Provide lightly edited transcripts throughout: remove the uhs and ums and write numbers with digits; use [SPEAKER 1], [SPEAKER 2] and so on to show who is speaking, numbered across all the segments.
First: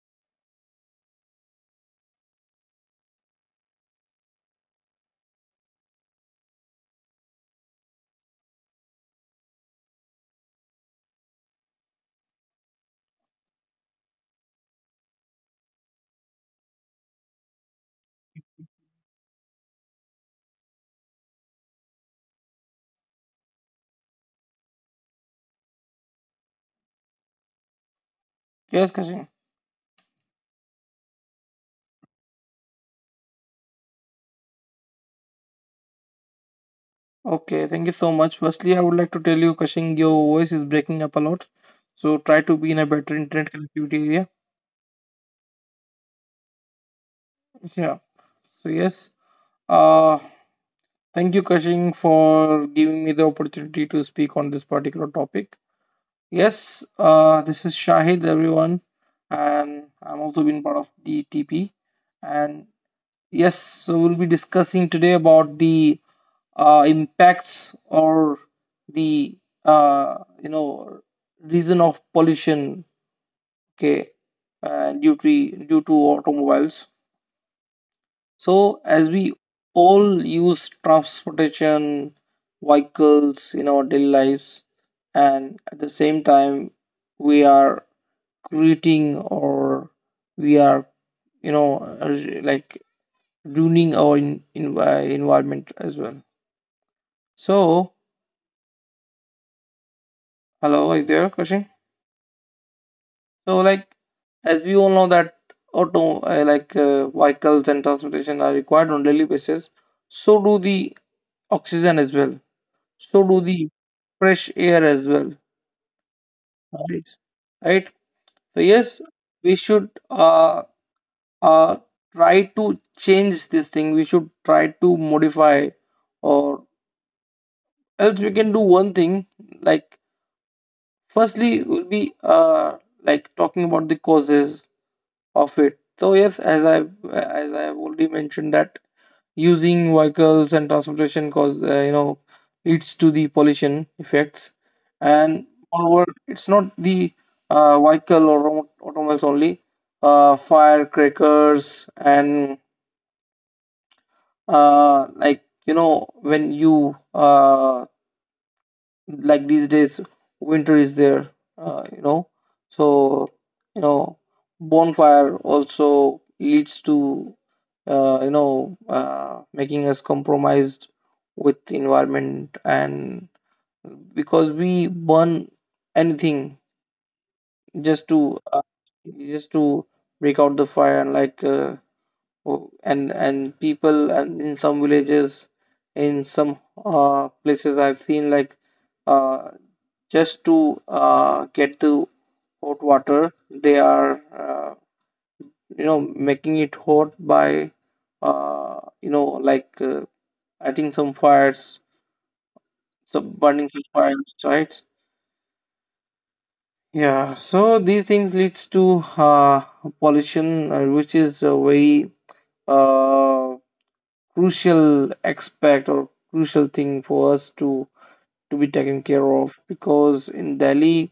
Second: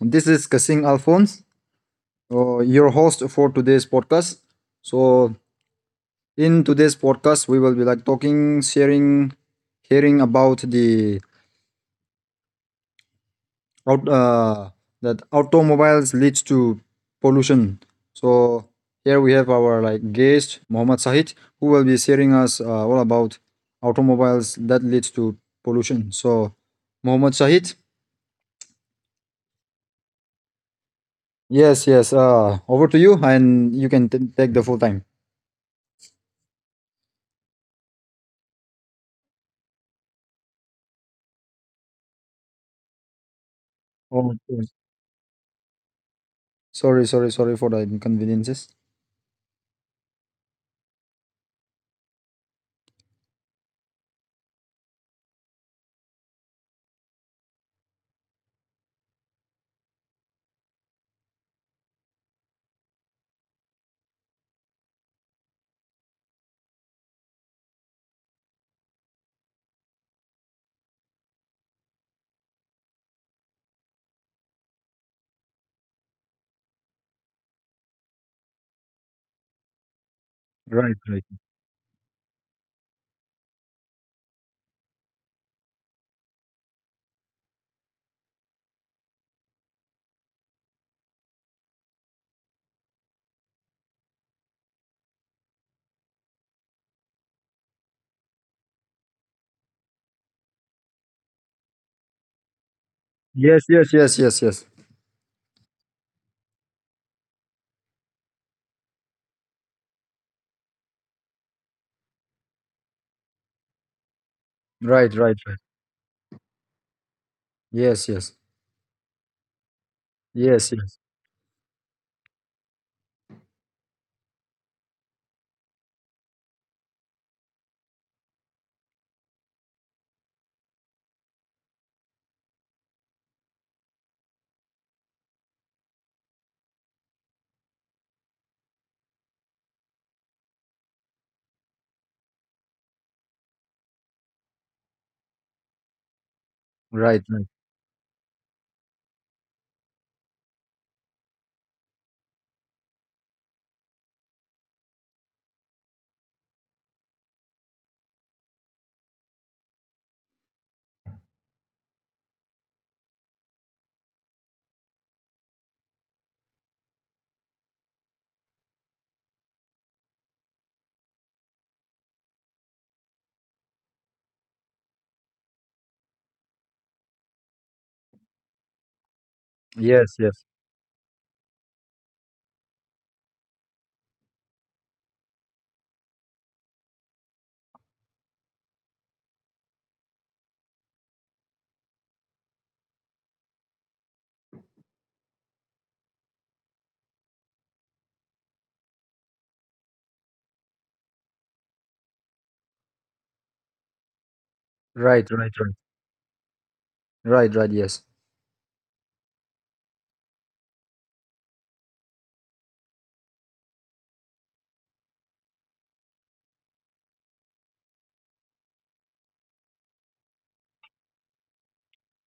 [SPEAKER 1] This is Kasing Alphonse, your host for today's podcast. So, in today's podcast, we will be like talking, sharing, hearing about the out that automobiles leads to pollution. So, here we have our like guest Muhammad Sahid, who will be sharing us all about automobiles that leads to pollution. So, Muhammad Sahid.
[SPEAKER 2] Yes, Kashing.
[SPEAKER 1] Yes, yes. Over to you, and you can take the full time.
[SPEAKER 2] Okay, thank you so much. Firstly, I would like to tell you, Kashing, your voice is breaking up a lot. So try to be in a better internet connectivity area.
[SPEAKER 1] Okay. Sorry, sorry, sorry for the
[SPEAKER 2] Yeah.
[SPEAKER 1] inconveniences.
[SPEAKER 2] So yes. Uh Thank you, Kashing, for giving me the opportunity to speak on this particular topic. Yes, this is Shahid, everyone, and I'm also been part of the TP. And yes, so we'll be discussing today about the impacts or the uh, you know reason of pollution, okay, due to automobiles. So as we all
[SPEAKER 1] Right, right.
[SPEAKER 2] use transportation vehicles in our daily lives, and at the same time we are creating, or we are you know uh, like ruining our environment as well. So, hello, are you there? Question.
[SPEAKER 1] Yes, yes, yes, yes,
[SPEAKER 2] So,
[SPEAKER 1] yes.
[SPEAKER 2] like, as we all know that auto like vehicles and transportation are required on daily basis. So do the oxygen as well. So do the
[SPEAKER 1] Right, right,
[SPEAKER 2] fresh
[SPEAKER 1] right.
[SPEAKER 2] air as well.
[SPEAKER 1] Yes,
[SPEAKER 2] Right.
[SPEAKER 1] yes.
[SPEAKER 2] Right. So yes, we
[SPEAKER 1] Yes,
[SPEAKER 2] should
[SPEAKER 1] yes.
[SPEAKER 2] uh try to change this thing. We should try to modify, or else we can do one thing. Like, firstly, we'll be talking about the causes of it. So yes, as I have already mentioned that using vehicles and transportation cause leads to the pollution effects, and moreover,
[SPEAKER 1] Right, right.
[SPEAKER 2] it's not the automobiles only. Firecrackers and like you know when you like these days, winter is there, uh, you know so you know bonfire also leads to making us compromised with the environment, and because we burn anything just to
[SPEAKER 1] Yes, yes.
[SPEAKER 2] just to break out the fire, and people and in some villages, in some places I've seen, like, uh, just to get the hot water. They are, making it hot by, uh, you know, like uh, adding some fires, some burning some
[SPEAKER 1] Right,
[SPEAKER 2] fires,
[SPEAKER 1] right, right.
[SPEAKER 2] right?
[SPEAKER 1] Right, right, yes.
[SPEAKER 2] Yeah. So these things leads to pollution, which is a very uh, crucial aspect or crucial thing for us to be taken care of, because in Delhi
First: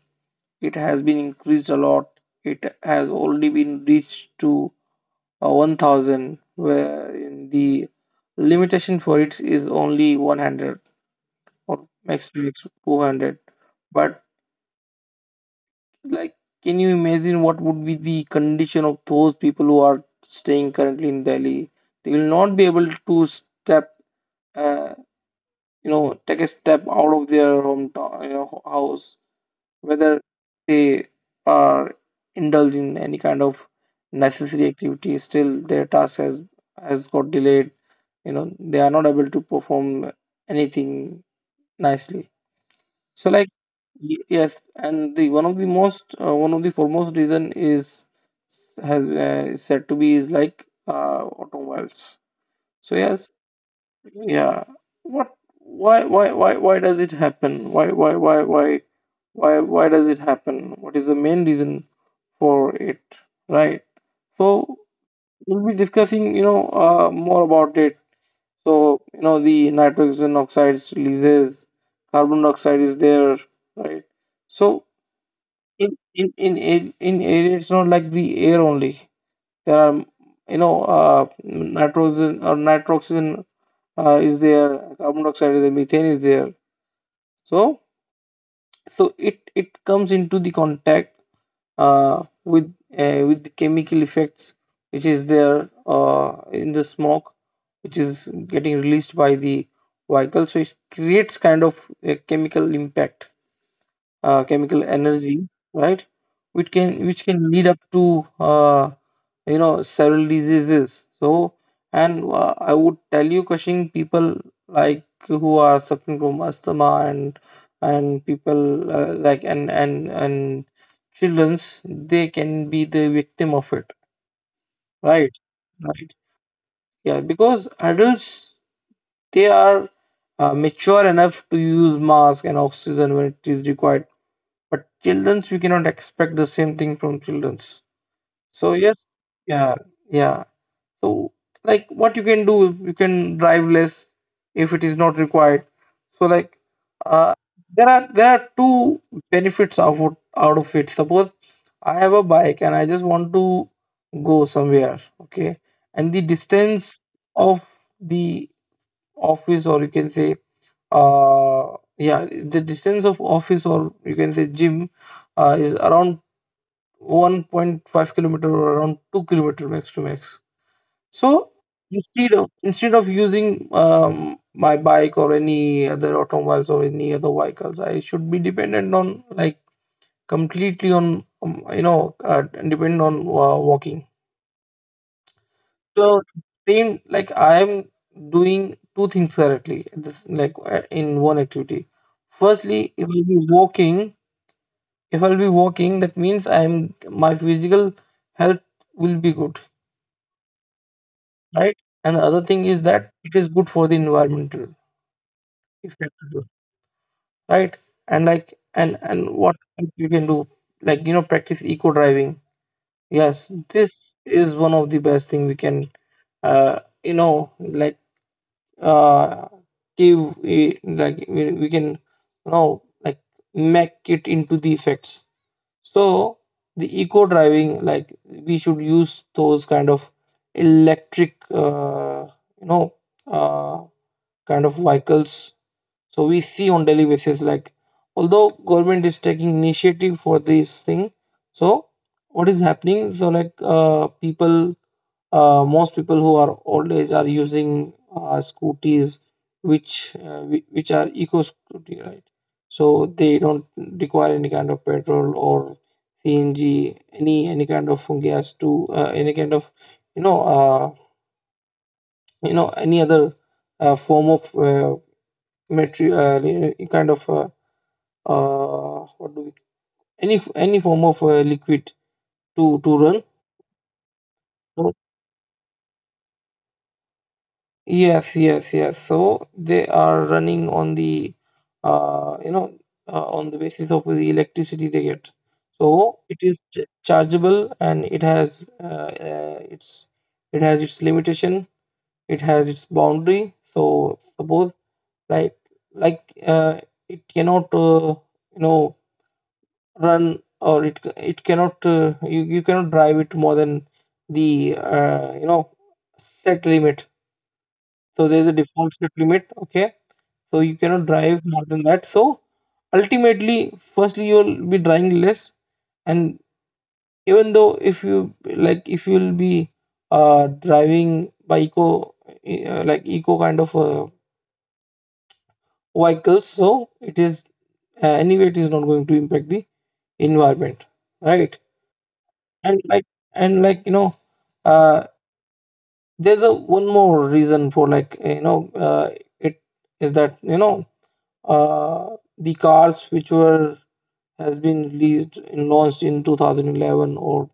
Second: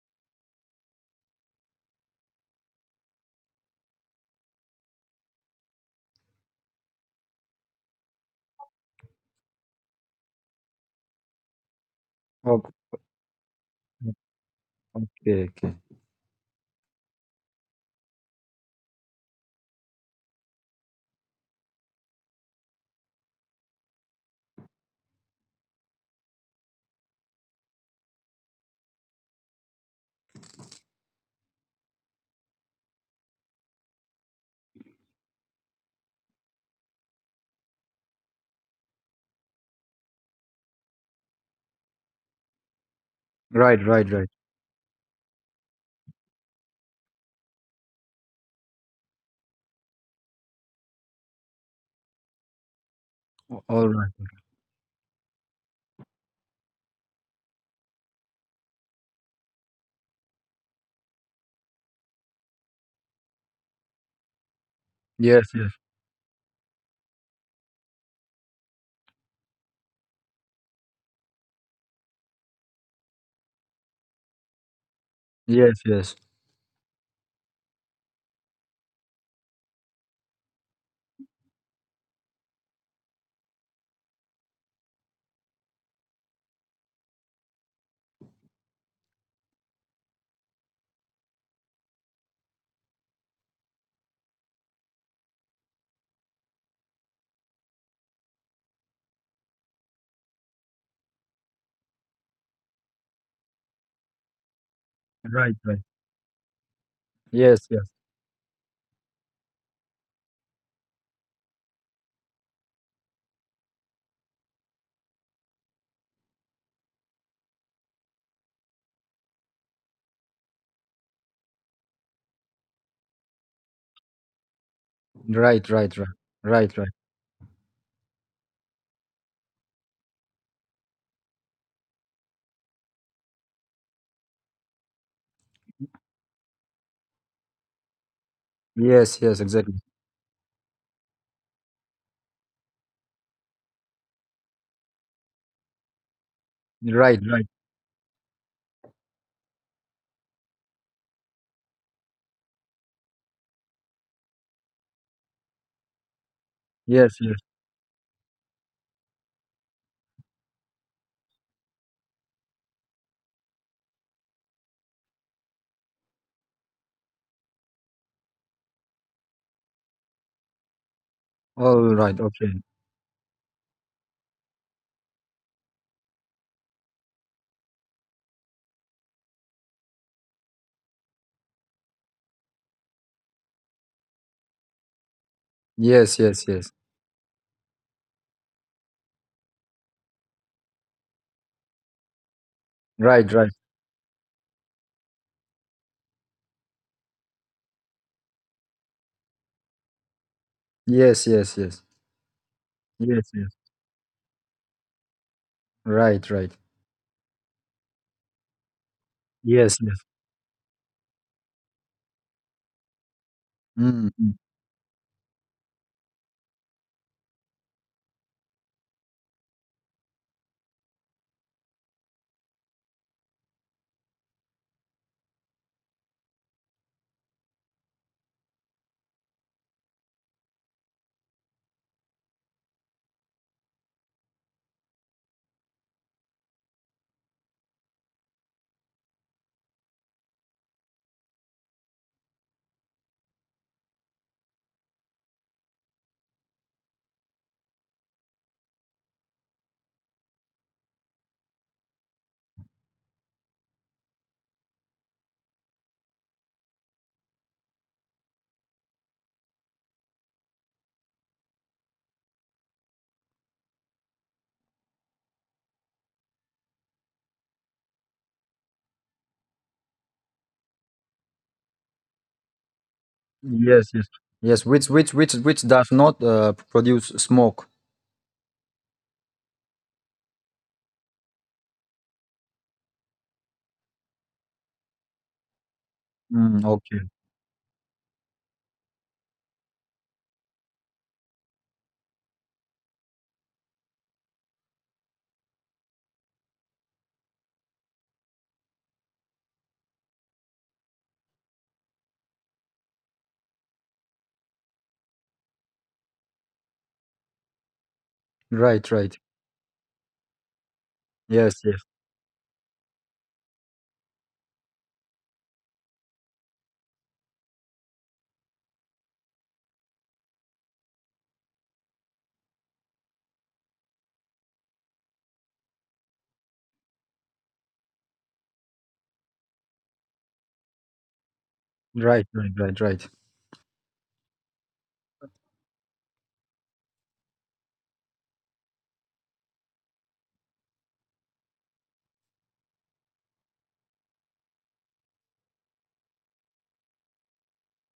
[SPEAKER 2] it has been increased a lot. It has already been reached to 1000, where in the limitation for it is only 100 or max
[SPEAKER 1] Okay,
[SPEAKER 2] 200. But,
[SPEAKER 1] okay. Okay.
[SPEAKER 2] like, can you imagine what would be the condition of those people who are staying currently in Delhi? They will not be able to step, uh, take a step out of their hometown, you know, house, whether they are indulging in any kind of necessary activity. Still, their task has got delayed. You know, they are not able to perform anything nicely. So, like,
[SPEAKER 1] Right, right, right.
[SPEAKER 2] yes, and the one of the most one of the foremost reason is has is said to be is like automobiles. So yes.
[SPEAKER 1] All right.
[SPEAKER 2] Yeah. What, why why does it happen? Why why does it happen? What is the main reason for it? Right. So
[SPEAKER 1] Yes, yes.
[SPEAKER 2] we'll be discussing, you know, more about it. So, you know, the nitrogen oxides releases, carbon dioxide is there, right? So
[SPEAKER 1] Yes, yes.
[SPEAKER 2] in air, it's not like the air only. There are, you know, nitrogen or nitroxygen is there, carbon dioxide is there, methane is there. So, it comes into the contact uh, with with the chemical effects which is there, uh, in the smoke which is getting released by the vehicle. So it creates kind of a chemical impact, chemical energy,
[SPEAKER 1] Right, right.
[SPEAKER 2] right? Which can, which can
[SPEAKER 1] Yes,
[SPEAKER 2] lead
[SPEAKER 1] yes.
[SPEAKER 2] up to uh, several diseases. So, and I would tell you, cushing, people like who are suffering from asthma, and people, and children's, they can be the victim of it, right?
[SPEAKER 1] Right, right, right.
[SPEAKER 2] Right.
[SPEAKER 1] Right, right.
[SPEAKER 2] Yeah, because adults, they are mature enough to use mask and oxygen when it is required, but children's, we cannot expect the same thing from children's. So yes.
[SPEAKER 1] Yes, yes, exactly.
[SPEAKER 2] Yeah. Yeah. So, like, what you can do, you can drive less if it is not required. So, like,
[SPEAKER 1] Right, right.
[SPEAKER 2] uh, there are two benefits out of it. Suppose I have a bike and I just want to go somewhere, okay, and the
[SPEAKER 1] Yes,
[SPEAKER 2] distance
[SPEAKER 1] yes.
[SPEAKER 2] of the office or you can say, uh yeah the distance of office or you can say gym, is around 1.5 kilometer or around 2-kilometer max to max. So,
[SPEAKER 1] All right, okay.
[SPEAKER 2] instead of using my bike or any other automobiles or any other vehicles, I should be dependent on, like, completely on, dependent on, walking.
[SPEAKER 1] Yes, yes,
[SPEAKER 2] So,
[SPEAKER 1] yes.
[SPEAKER 2] same like, I am doing two things currently this, in one activity. Firstly, if
[SPEAKER 1] Right,
[SPEAKER 2] I'll
[SPEAKER 1] right.
[SPEAKER 2] be walking, that means I'm my physical health will be good,
[SPEAKER 1] Yes, yes, yes.
[SPEAKER 2] right? And the other thing is
[SPEAKER 1] Yes,
[SPEAKER 2] that
[SPEAKER 1] yes.
[SPEAKER 2] it is good for the environment.
[SPEAKER 1] Right, right.
[SPEAKER 2] Effective, right? And,
[SPEAKER 1] Yes,
[SPEAKER 2] what
[SPEAKER 1] yes.
[SPEAKER 2] else you can do, like, you know, practice eco driving. Yes,
[SPEAKER 1] Mm,
[SPEAKER 2] this
[SPEAKER 1] mm.
[SPEAKER 2] is one of the best thing we can, uh you know like uh like we can, you know, like, make it into the effects. So the eco driving, like we should use those kind of electric you know uh kind of vehicles. So we see on daily basis, like, although government is taking initiative for this thing, so what is happening? So, like, people, most people who are old age are using scooters, which which are eco scooty, right? So they don't require any kind of petrol or CNG, any kind of gas to, any kind of, you know uh, any other form of material, kind of. What do we any form of liquid to run.
[SPEAKER 1] Yes, yes. Yes, which which
[SPEAKER 2] So,
[SPEAKER 1] which which does not produce smoke.
[SPEAKER 2] yes, yes so they are running on the uh you know on the basis of the electricity they get. So
[SPEAKER 1] Mm,
[SPEAKER 2] it is
[SPEAKER 1] okay.
[SPEAKER 2] chargeable, and it has its, it has its limitation, it has its boundary. So suppose, like like uh, it cannot you know run, or it cannot, you cannot drive it more than the, set limit. So there's
[SPEAKER 1] Right,
[SPEAKER 2] a
[SPEAKER 1] right.
[SPEAKER 2] default set limit, okay, so you cannot
[SPEAKER 1] Yes,
[SPEAKER 2] drive
[SPEAKER 1] yes.
[SPEAKER 2] more than that. So ultimately, firstly, you'll be driving less, and even though if you, like, if you'll be driving by eco, e, like eco kind of vehicles, so it is, anyway, it is not going to impact the environment, right?
[SPEAKER 1] Right, right, right, right.
[SPEAKER 2] And, like, and like you know uh there's a one more reason for, like, you know, it is that, you know, the cars which were has been released and launched in 2011 or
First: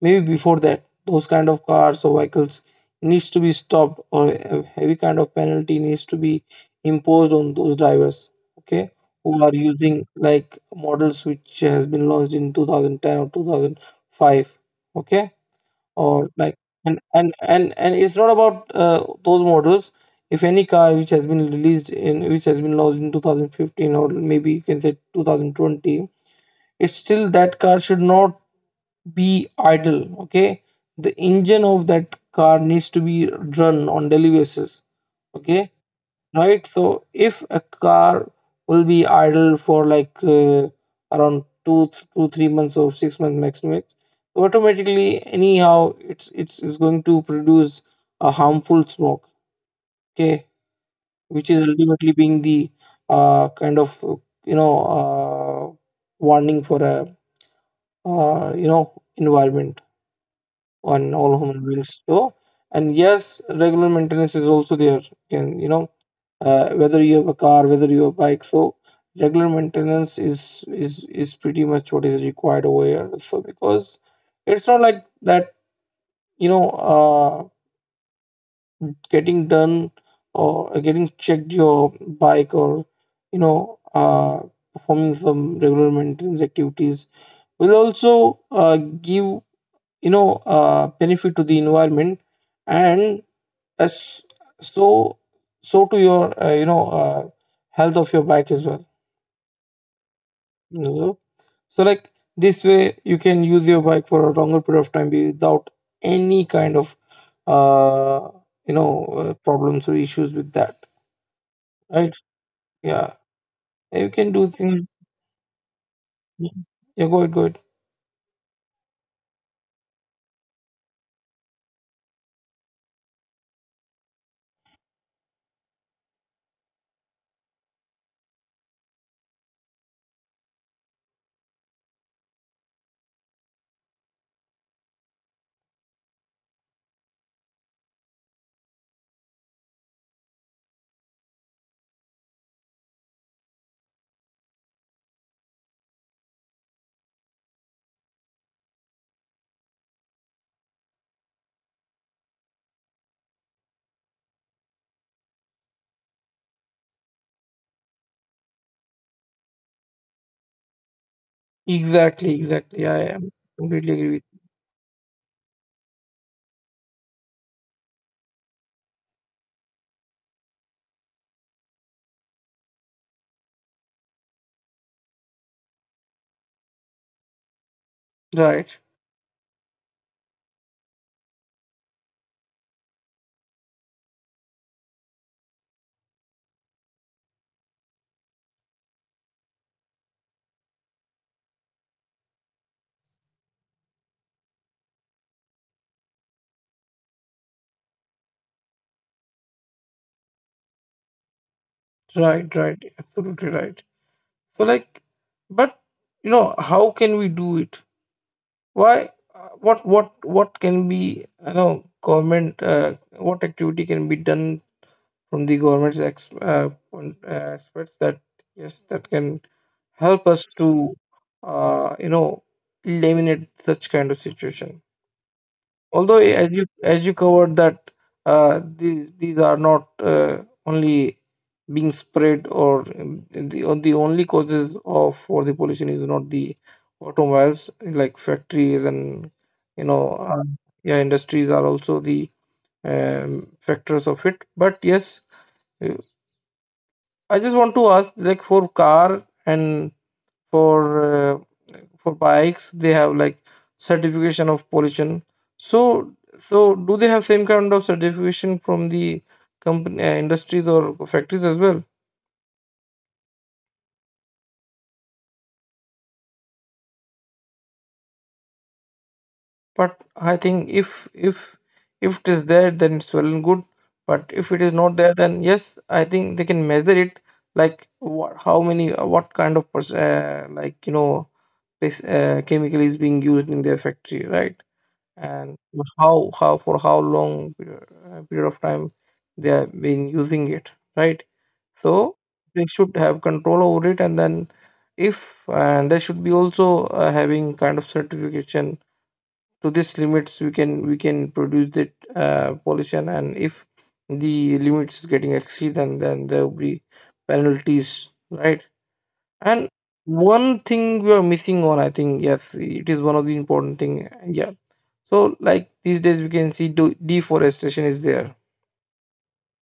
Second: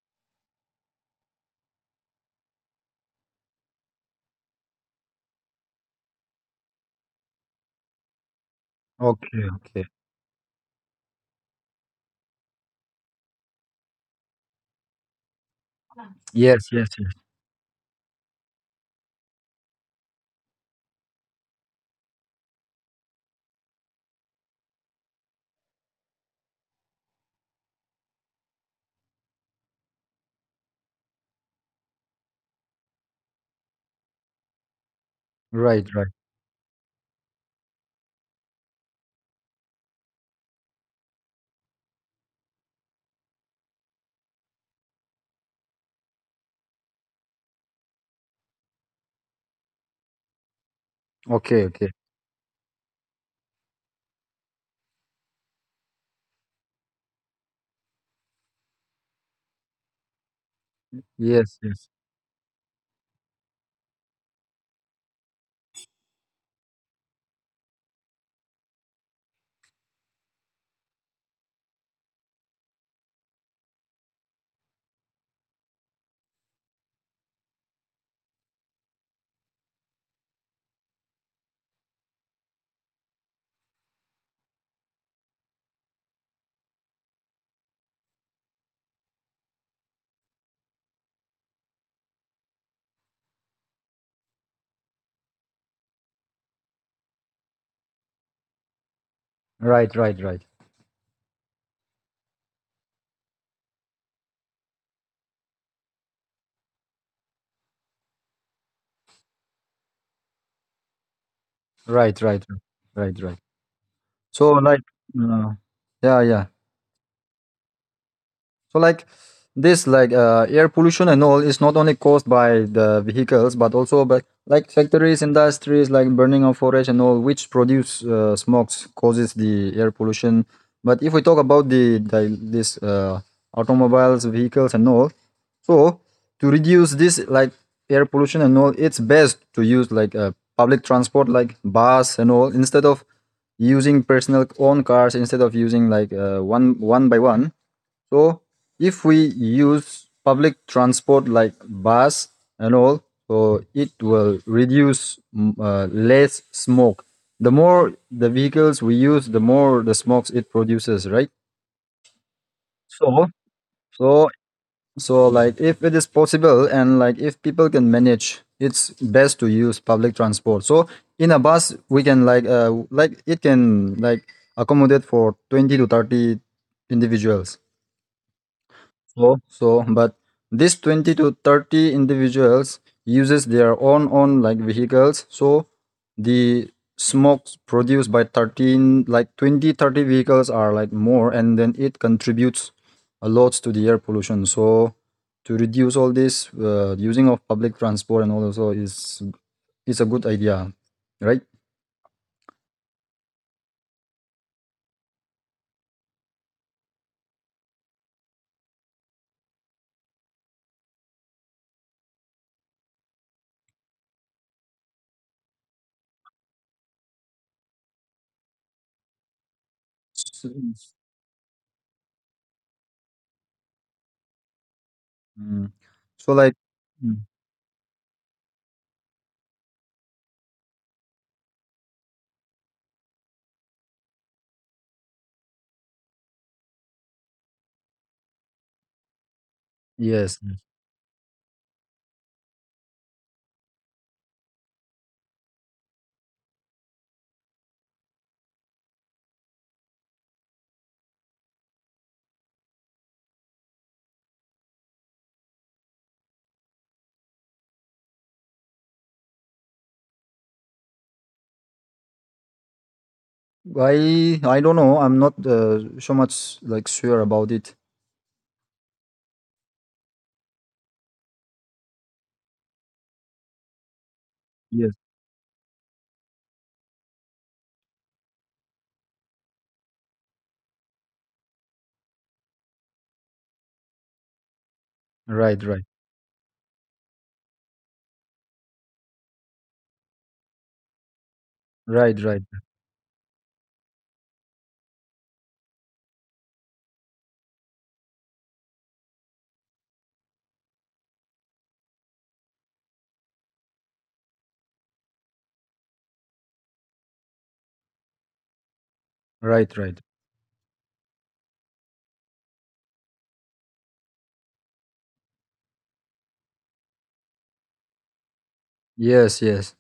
[SPEAKER 2] maybe before that, those kind of cars or vehicles needs to be stopped, or a heavy kind of penalty needs to be imposed on those drivers, okay, who
[SPEAKER 1] Okay,
[SPEAKER 2] are
[SPEAKER 1] okay.
[SPEAKER 2] using like models which has been launched in 2010 or 2005, okay, or like.
[SPEAKER 1] Yes, yes,
[SPEAKER 2] and
[SPEAKER 1] yes.
[SPEAKER 2] and and and it's not about those models. If any car which has been released in, which has been launched in 2015, or maybe you can say 2020, it's still that car should not be idle, okay. The engine of that car needs to be run on daily basis, okay,
[SPEAKER 1] Right, right.
[SPEAKER 2] right? So if a car will be idle for like, two, 3 months or 6 months maximum, so automatically anyhow it's is going to produce a harmful smoke. Okay, which
[SPEAKER 1] Okay,
[SPEAKER 2] is
[SPEAKER 1] okay.
[SPEAKER 2] ultimately being the kind of, you know uh, warning for a, environment on all
[SPEAKER 1] Yes,
[SPEAKER 2] human
[SPEAKER 1] yes.
[SPEAKER 2] beings. So, and yes, regular maintenance is also there. Can you know, whether you have a car, whether you have a bike. So regular maintenance is pretty much what is required over here. So, because it's not like that, you know, getting done or getting checked your bike, or, you know uh, performing some regular maintenance activities will also give, benefit to the environment and, as so so to your, health of your bike as well.
[SPEAKER 1] Right, right, right.
[SPEAKER 2] No. So, like, this way you can use your bike for a longer period of time without any kind of uh problems or issues with that.
[SPEAKER 1] Right,
[SPEAKER 2] Right?
[SPEAKER 1] right, right. Right,
[SPEAKER 2] Yeah.
[SPEAKER 1] right.
[SPEAKER 2] You can
[SPEAKER 1] So
[SPEAKER 2] do
[SPEAKER 1] like
[SPEAKER 2] things.
[SPEAKER 1] uh, yeah, yeah.
[SPEAKER 2] Yeah, go ahead, go ahead.
[SPEAKER 1] So like this like air pollution and all is not only caused by the vehicles but also by like factories, industries, like burning of forest and all, which produce smokes causes the air pollution. But if we talk about the this automobiles, vehicles and all, so to reduce this like air pollution and all, it's best to use like public transport like bus and all instead of using personal own cars instead of using like one by one. So if we use public transport like bus and all, so it will reduce less smoke. The more the vehicles we use, the more the smokes it produces, right?
[SPEAKER 2] Exactly, exactly. I
[SPEAKER 1] So
[SPEAKER 2] am completely agree
[SPEAKER 1] so
[SPEAKER 2] with
[SPEAKER 1] so like if it is possible and like if people can manage, it's best to use public transport. So in a bus we can like it can like accommodate for 20 to 30 individuals.
[SPEAKER 2] you. Right,
[SPEAKER 1] So, but this 20 to 30 individuals uses their own like vehicles. So the smokes produced by 13 like 20 to 30 are like more, and then it contributes a lot to the air pollution. So to reduce all this using of public transport and all also is a good idea, right?
[SPEAKER 2] right, right. Absolutely right. So, like, but, you know, how can we do it? Why, what what can be, you know, government, what activity can be done from the government's experts, that yes, that can help
[SPEAKER 1] So,
[SPEAKER 2] us to, uh, you know eliminate such kind of situation.
[SPEAKER 1] mm, so
[SPEAKER 2] Although
[SPEAKER 1] like
[SPEAKER 2] as you
[SPEAKER 1] mm,
[SPEAKER 2] as you covered that these are not only being spread or the only causes of for the pollution is not the automobiles like factories and you know
[SPEAKER 1] yes.
[SPEAKER 2] uh, yeah, industries are also the factors of it. But yes, I just want to ask, like for car and for uh, for bikes, they have like certification of pollution. So, so do they have same kind of certification from the company industries or factories as well?
[SPEAKER 1] I don't know. I'm not so much like sure about it.
[SPEAKER 2] But I think if if it is there, then it's well and good. But if it is
[SPEAKER 1] Yes.
[SPEAKER 2] not there, then yes, I think they can measure it. Like what, how many, what kind of like this, chemical is being used in their factory, right?
[SPEAKER 1] Right.
[SPEAKER 2] And
[SPEAKER 1] Right.
[SPEAKER 2] how for how long period of time they have been using it, right?
[SPEAKER 1] Right.
[SPEAKER 2] So
[SPEAKER 1] Right.
[SPEAKER 2] they should have control over it, and then if and they should be also having kind of certification to this limits we can produce that pollution, and if the limits is getting exceed, and then there will be penalties, right?
[SPEAKER 1] Right.
[SPEAKER 2] And
[SPEAKER 1] Right.
[SPEAKER 2] one thing we are missing on, I think yes it is one of the important thing, yeah. Like these days, we can see deforestation is there,
[SPEAKER 1] Yes. Yes.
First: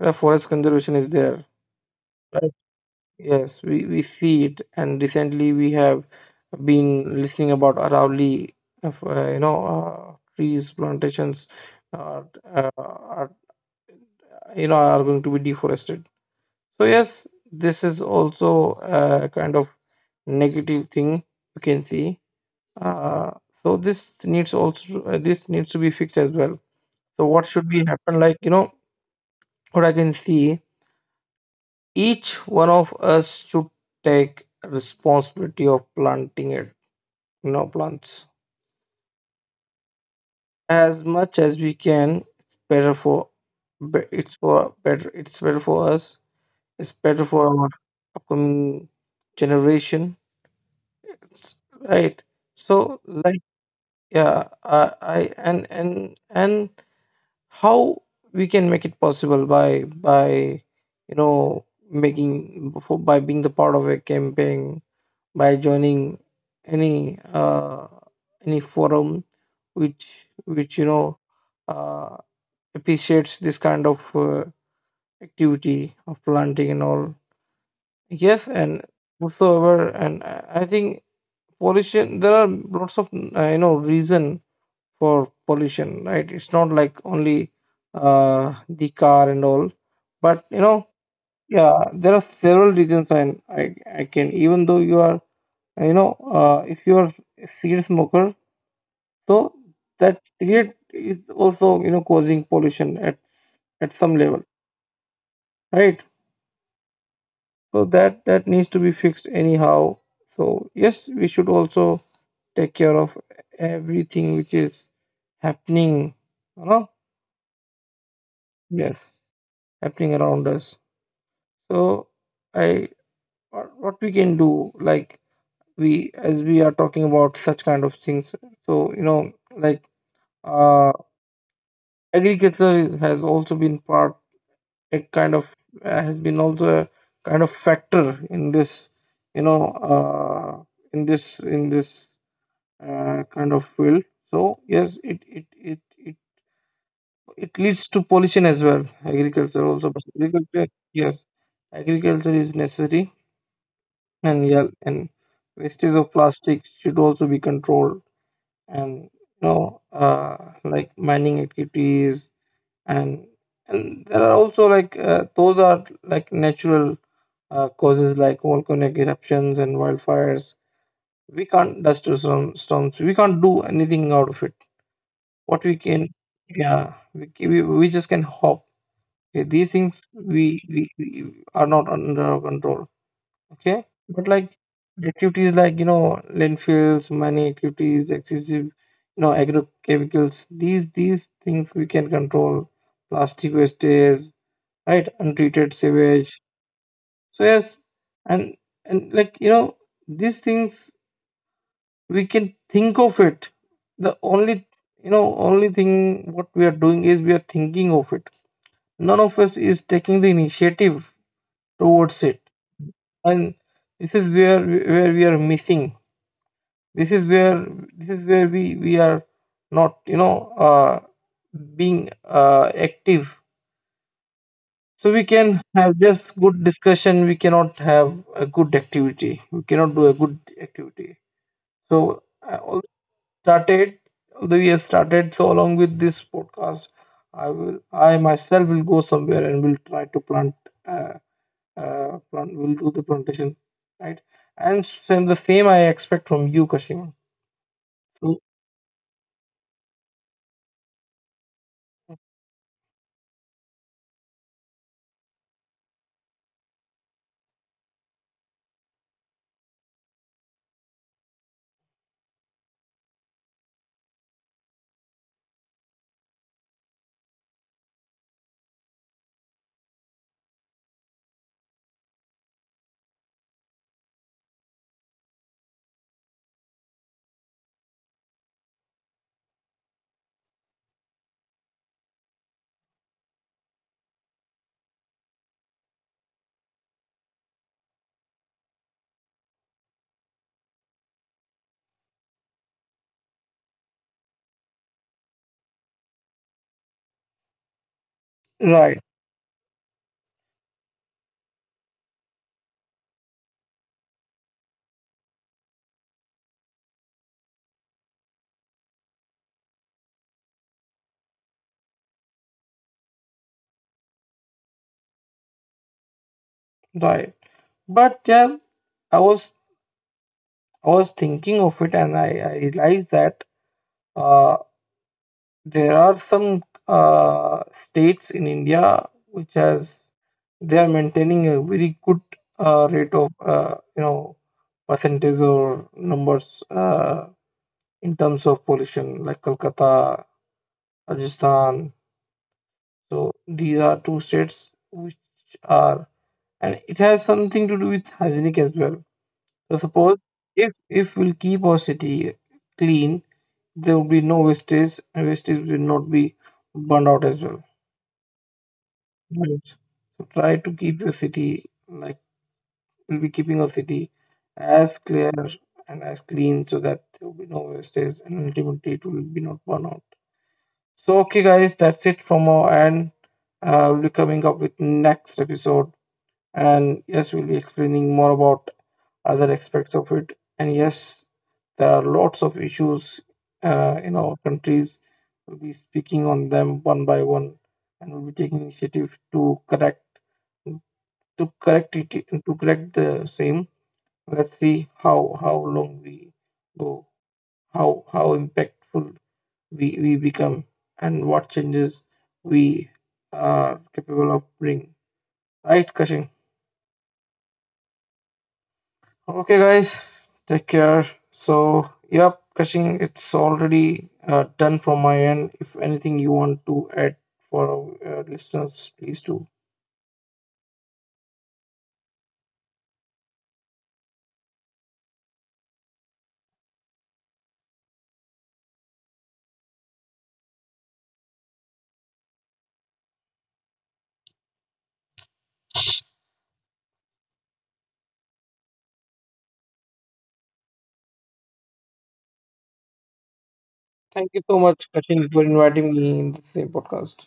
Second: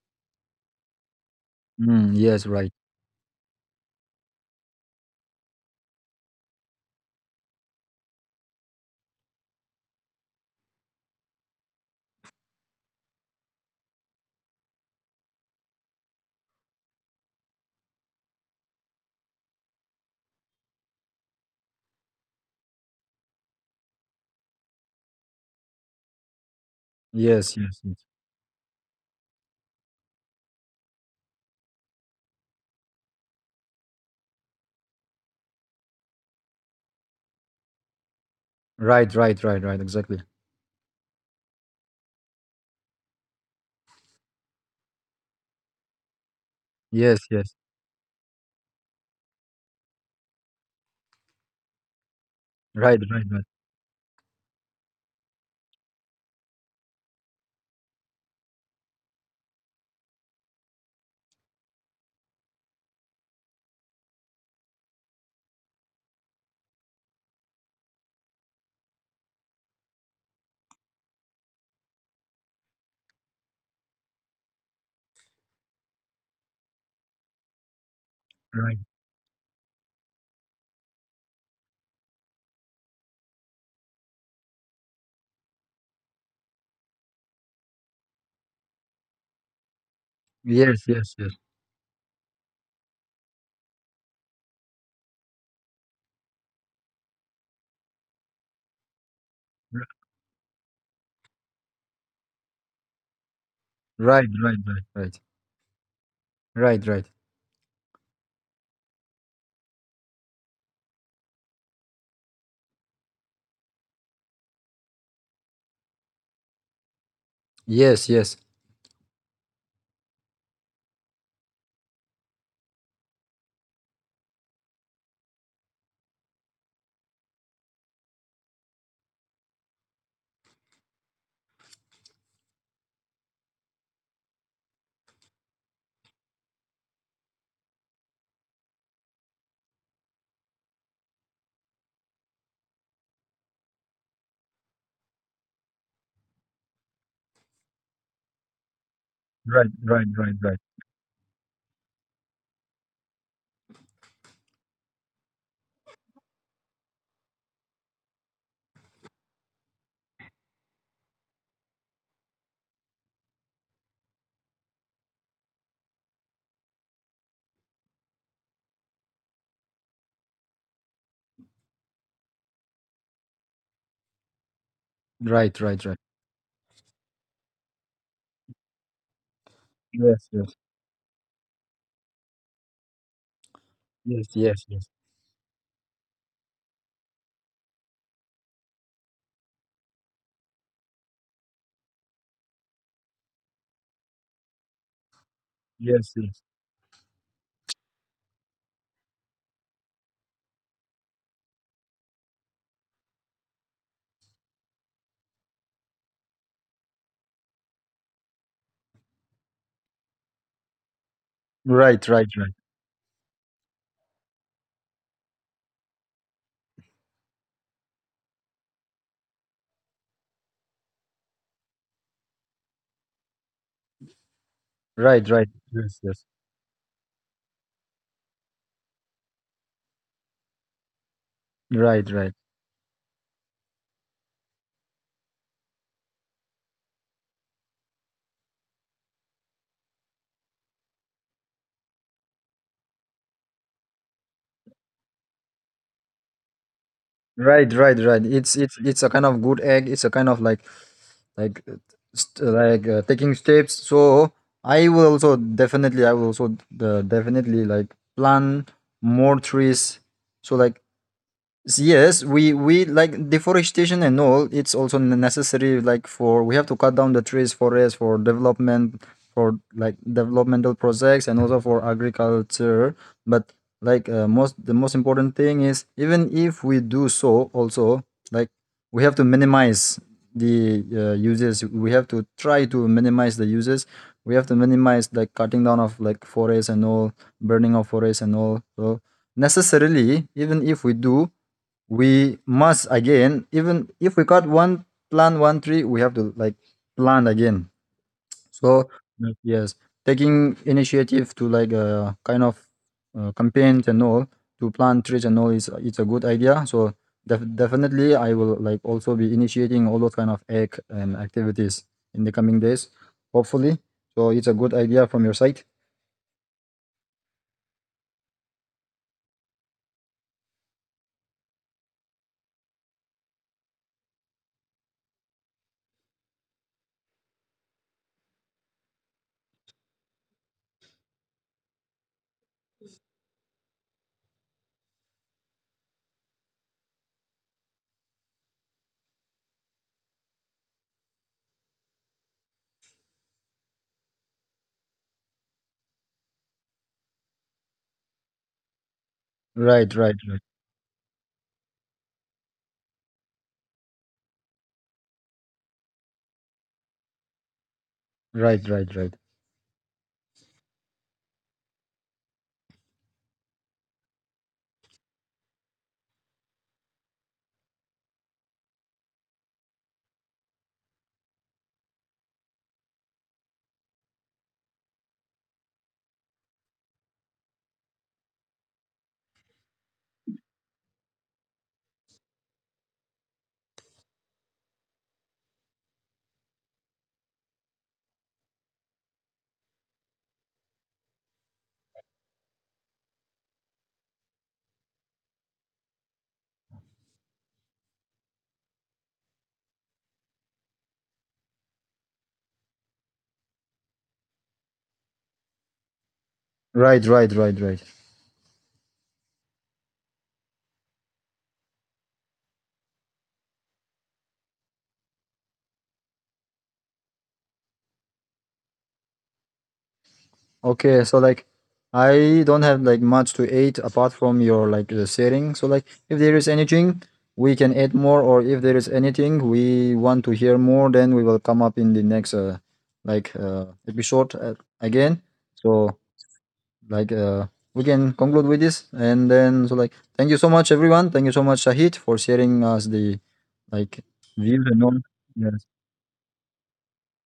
[SPEAKER 2] forest conservation is there.
[SPEAKER 1] Mm, yes.
[SPEAKER 2] Right.
[SPEAKER 1] Right.
[SPEAKER 2] Yes, we see it, and recently we have been listening about Aravalli, of, trees plantations are, are, are going to be deforested. So yes, this is also a kind of negative thing you can see. Uh, so this needs also this needs to be fixed as well. So what
[SPEAKER 1] Yes.
[SPEAKER 2] should
[SPEAKER 1] Yes.
[SPEAKER 2] be
[SPEAKER 1] Yes.
[SPEAKER 2] happen? Like what I can see, each one of us should take responsibility of planting it, plants
[SPEAKER 1] Right. Right. Right. Right. Exactly.
[SPEAKER 2] as much as we can. It's for better. It's better for us. It's
[SPEAKER 1] Yes.
[SPEAKER 2] better for
[SPEAKER 1] Yes.
[SPEAKER 2] our upcoming generation. It's, right. So,
[SPEAKER 1] Right. Right.
[SPEAKER 2] like,
[SPEAKER 1] Right.
[SPEAKER 2] yeah, and how we can make it possible by you know, making for by being the part of a campaign, by joining any uh, any forum which which you know uh, appreciates this kind of activity of planting and all. Yes,
[SPEAKER 1] Right.
[SPEAKER 2] and whatsoever, and I think pollution. There are lots of reason for pollution, right? It's not like only the car and all, but
[SPEAKER 1] Yes. Yes. Yes.
[SPEAKER 2] yeah, there are several reasons. And I can even though you are if you are a cigarette smoker, so
[SPEAKER 1] R-
[SPEAKER 2] that cigarette is also causing pollution at some
[SPEAKER 1] Right.
[SPEAKER 2] level,
[SPEAKER 1] Right. Right. Right.
[SPEAKER 2] right?
[SPEAKER 1] Right. Right.
[SPEAKER 2] So that needs to be fixed anyhow. So yes, we should also take care of everything which is happening, you know,
[SPEAKER 1] Yes. Yes.
[SPEAKER 2] yes, happening around us. So I, what we can do, like we as we are talking about such kind of things. So uh, agriculture has also been part a kind of has been also a kind of factor in this you know uh, in this kind of field. So yes it it it leads to pollution as well, agriculture
[SPEAKER 1] Right.
[SPEAKER 2] also. But
[SPEAKER 1] Right. Right.
[SPEAKER 2] agriculture,
[SPEAKER 1] Right.
[SPEAKER 2] yes, agriculture is necessary. And yeah, and wastage of plastic should also be controlled, and like mining activities, and and there are also like those are like natural causes like volcanic eruptions and wildfires. We can't storms we can't do anything out of it. What we
[SPEAKER 1] Right.
[SPEAKER 2] can,
[SPEAKER 1] Right. Right.
[SPEAKER 2] yeah, we just can hope, okay, these things
[SPEAKER 1] Yes.
[SPEAKER 2] we,
[SPEAKER 1] Yes.
[SPEAKER 2] we we are not under our control. Okay, but
[SPEAKER 1] Yes.
[SPEAKER 2] like
[SPEAKER 1] Yes. Yes.
[SPEAKER 2] activities like landfills, mining activities, excessive agrochemicals, these things we can control. Plastic wastage, right, untreated sewage.
[SPEAKER 1] Yes. Yes.
[SPEAKER 2] So yes, and and like these things we can think of it. The only only thing what we are doing is we are thinking of it. None of us is taking the initiative towards
[SPEAKER 1] Right.
[SPEAKER 2] it.
[SPEAKER 1] Right.
[SPEAKER 2] And this is where we are missing. This is where, this is where we are not uh being active. So we
[SPEAKER 1] Right.
[SPEAKER 2] can
[SPEAKER 1] Right. Right.
[SPEAKER 2] have
[SPEAKER 1] Yes.
[SPEAKER 2] just
[SPEAKER 1] Yes.
[SPEAKER 2] good discussion. We cannot have a good activity. We cannot do a good activity. So
[SPEAKER 1] Right.
[SPEAKER 2] I
[SPEAKER 1] Right.
[SPEAKER 2] al- Started, although we have started. So along with this podcast, I will, I myself will go somewhere and will try to plant, uh, plant. Will do the plantation, right? And same the same I expect from you, Kashima.
[SPEAKER 1] Right, right,
[SPEAKER 2] So,
[SPEAKER 1] right. It's a kind of good egg. It's a kind of like uh, like taking steps. So I will also definitely like plant more trees. So like, yes, we like deforestation and all. It's also necessary, like for we have to cut down the trees, forests for development, for like developmental projects, and also for agriculture. But like the most important thing is even if we do so, also like we have to minimize the uses. We have to try to minimize the uses. We have to minimize like cutting down of like forests and all, burning of forests and all. So necessarily, even if we do we must again, even if we got one plant one tree we have to like plant again, so
[SPEAKER 2] right,
[SPEAKER 1] Mm. yes, taking initiative to like kind of campaigns and all to plant trees and all is it's a good idea. So definitely I will like also be initiating all those kind of egg and activities in the coming days, hopefully. So it's a good idea from your side.
[SPEAKER 2] right. But yeah, I was I was thinking of it, and I realized that. uh, There are some states in India which has they are maintaining a very good rate of percentage or numbers in terms of pollution, like Kolkata, Rajasthan. So these are two states which are, and it has something to do with hygienic as well. So
[SPEAKER 1] Right, right,
[SPEAKER 2] suppose
[SPEAKER 1] right,
[SPEAKER 2] if we'll keep our city clean, there will be no wastage, and wastage will not be burned out as well.
[SPEAKER 1] right, right, right,
[SPEAKER 2] Right. Try to keep your city like we'll be keeping our city as clear and as clean, so that there will be no wastage and ultimately it will be not burn out. So okay guys, that's it from our end. We'll be coming up with next episode, and yes, we'll be explaining more about other aspects of it. And yes, there are lots of issues in our countries. We'll be speaking on them one by one, and we'll be taking initiative to correct it to correct the same. Let's see how long we go, how impactful we become, and what changes we are capable of bring, right, cushing.
[SPEAKER 1] right, right, right, right.
[SPEAKER 2] Okay guys, take care. So yep, cushing, it's already done from my end. If anything you want to add for our listeners, please do.
[SPEAKER 1] Okay, so like I don't have like much to eat apart from your like the setting. So like if there is anything we can add more, or if there is anything we want to hear more, then we will come up in the next like episode again. So like we can conclude with this, and then so like thank you so much, everyone. Thank you so much, Shahid, for sharing us the like
[SPEAKER 2] Thank you so
[SPEAKER 1] views and
[SPEAKER 2] much,
[SPEAKER 1] all.
[SPEAKER 2] cushing, for
[SPEAKER 1] Yeah.
[SPEAKER 2] inviting me in the same podcast.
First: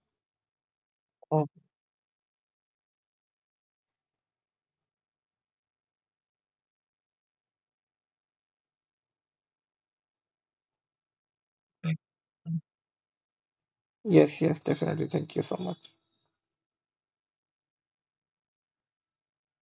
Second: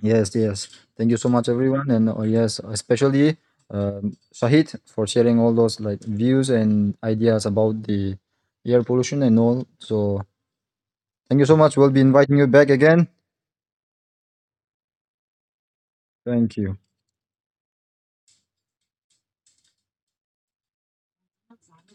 [SPEAKER 1] Yes, yes. Thank you so
[SPEAKER 2] Oh,
[SPEAKER 1] much, everyone, and yes, especially Shahid for sharing all those like views and ideas about the air pollution and all. So thank you so much. We'll be inviting you back again.
[SPEAKER 2] yes, yes, definitely, thank you so much.
[SPEAKER 1] Thank you.